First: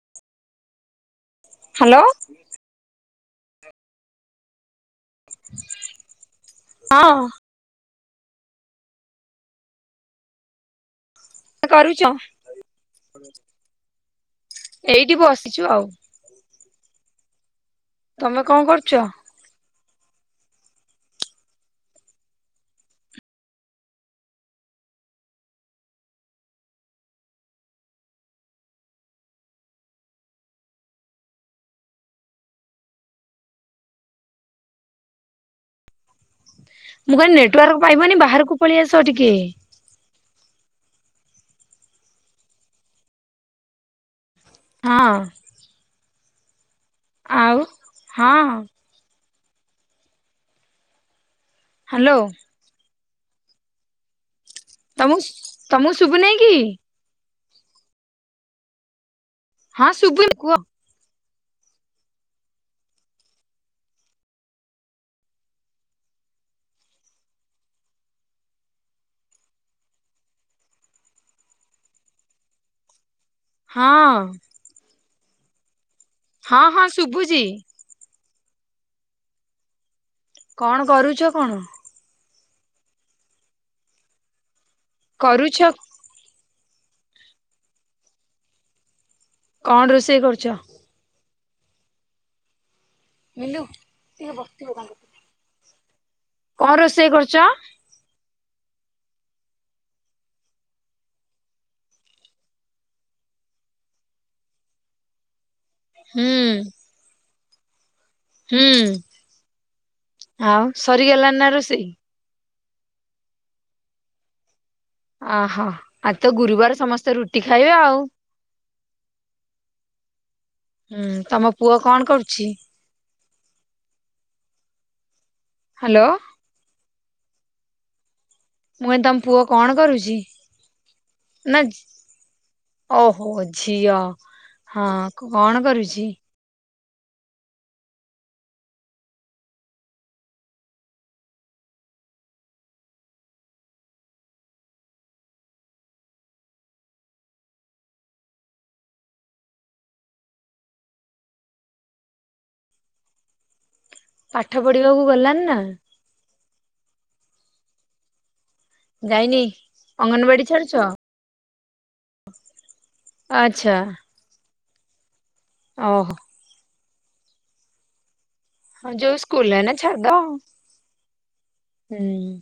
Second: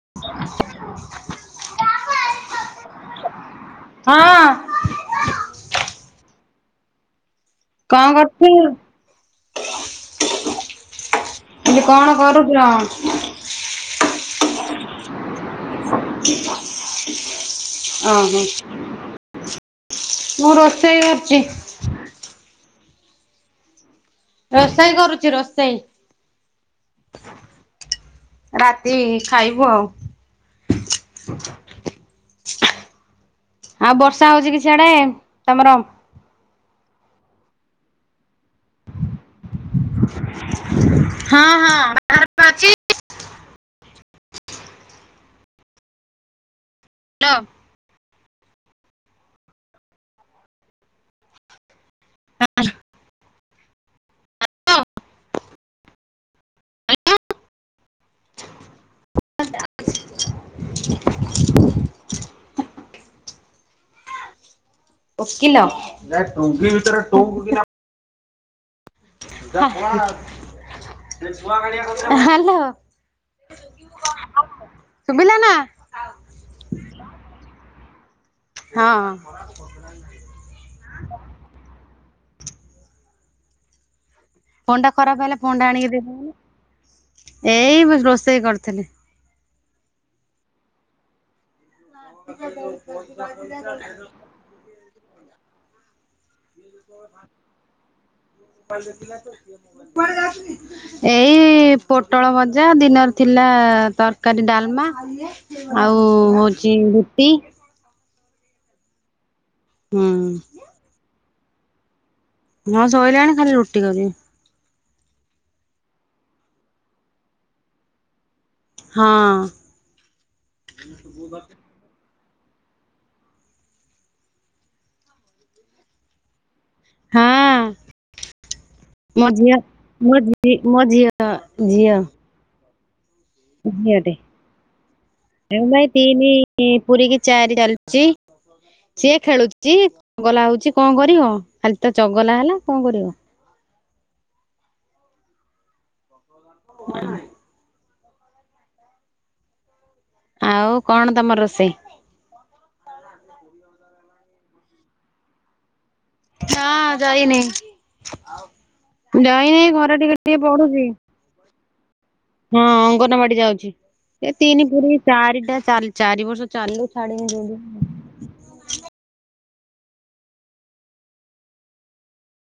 [inaudible] Hello. ହଁ ହଁ କଣ କରୁଥିଲୁ ମୁଁ କହିଲି କରୁଛ କଣ କରୁ ଥିଲା ଏଇଠି ବସିଛୁ ଆଉ। ଅଁ ହ ତମେ କଣ କରୁଛ? ମୁଁ ରୋଷେଇ କରୁଚି। ରୋଷେଇ କରୁଚି ରୋଷେଇ ରାତି ଖାଇବୁ ଆଉ। ଆଉ ବର୍ଷା ହଉଛି କି ସିଆଡ଼େ ତମର? ମୁଁ କହିନି ନେଟୱାର୍କ ପାଇବନି ବାହାରକୁ ପଳେଇ ଆସ ଟିକେ। ହଁ ହଁ ବାହାରେ ଅଛି। ହଁ। ଆଉ ହଁ ହଁ। ହ୍ୟାଲୋ ଆ ହଁ ତମକୁ ତମକୁ ଶୁଭୁ ନାଇଁ କି ଆଜା ହଁ ଶୁବୁନ କୁହ ଓକିଲୋ ଯାହା ଟୁଙ୍ଗି ଭିତରେ କୋଉ ଗୁଡ଼ିଆ ହ୍ୟାଲୋ ହଁ ସୁଭିଲା ନା ହଁ ହଁ ଶୁଭୁଛି ହଁ ଆଉ କପଡା ନାହିଁ କଣ କରୁଛ କଣ ଫୋନ୍ ଟା ଖରାପ ହେଲେ କରୁଛ ଫୋନ୍ ଟା ଆଣିକି ଦେଇ ଦଉନ ଏଇ ରୋଷେଇ କରୁଥିଲି କଣ ରୋଷେଇ କରୁଛ ସେ ବସିଥିବ କଣ କି କଣ ରୋଷେଇ କରୁଛ କୁଆଡେ ଯାଉଛିକି ଏଇ ପୋଟଳ ଭଜା ଦିନରେ ଥିଲା ତରକାରୀ ଡାଲମା ଆଉ ହୁଁ ହଉଛି ରୁଟି ହୁଁ ହୁଁ ଆଉ ସରିଗଲା ନା ରୋଷେଇ ହଁ ସରିଲାଣି ଖାଲି ରୁଟି କରିବି ଆ ହୋ ଆଜି ତ ଗୁରୁବାର ସମସ୍ତେ ରୁଟି ଖାଇବେ ଆଉ ହଁ ହୁଁ ତମ ପୁଅ କଣ କରୁଛି? ହ୍ୟାଲୋ ହଁ ମୁଁ କହିଲି ତମ ମୋ ପୁଅ ଝିଅ କଣ କରୁଛି? ମୋ ଝି ମୋ ଝିଅ ନା ଝିଅ ଓହୋ ଝିଅ ଝିଅଟେ ହଁ କଣ କରୁଛି? ପୁୁରୀ କି ଚାରି ଚାଲିଛି ସିଏ ଖେଳୁଛି ଚଗଲା ହଉଛି କଣ କରିବ ଖାଲି ତ ଚଗଲା ହେଲା କଣ କରିବ? ହଁ ଆଉ କଣ ତମ ରୋଷେଇ? ପାଠ ପଢିବାକୁ ଗଲାନି ନା? ନା ଯାଇନି ଯାଇନି? ଯାଇନହି ଘରେ ଟିକେ ଟିକେ ଅଙ୍ଗନବାଡି ଛାଡୁଛ ପଢୁଛି ହଁ ଅଙ୍ଗନବାଡି ଯାଉଛି ଆଚ୍ଛା ଏ ତିନି ପୁରୀ ଚାରିଟା ଓହୋ ଚାରି ବର୍ଷ ଚାଲୁ ଛାଡ଼ିି ଯଦି ହଁ ଯୋଉ ସ୍କୁଲ ନା ଛାଡଦ ହୁଁ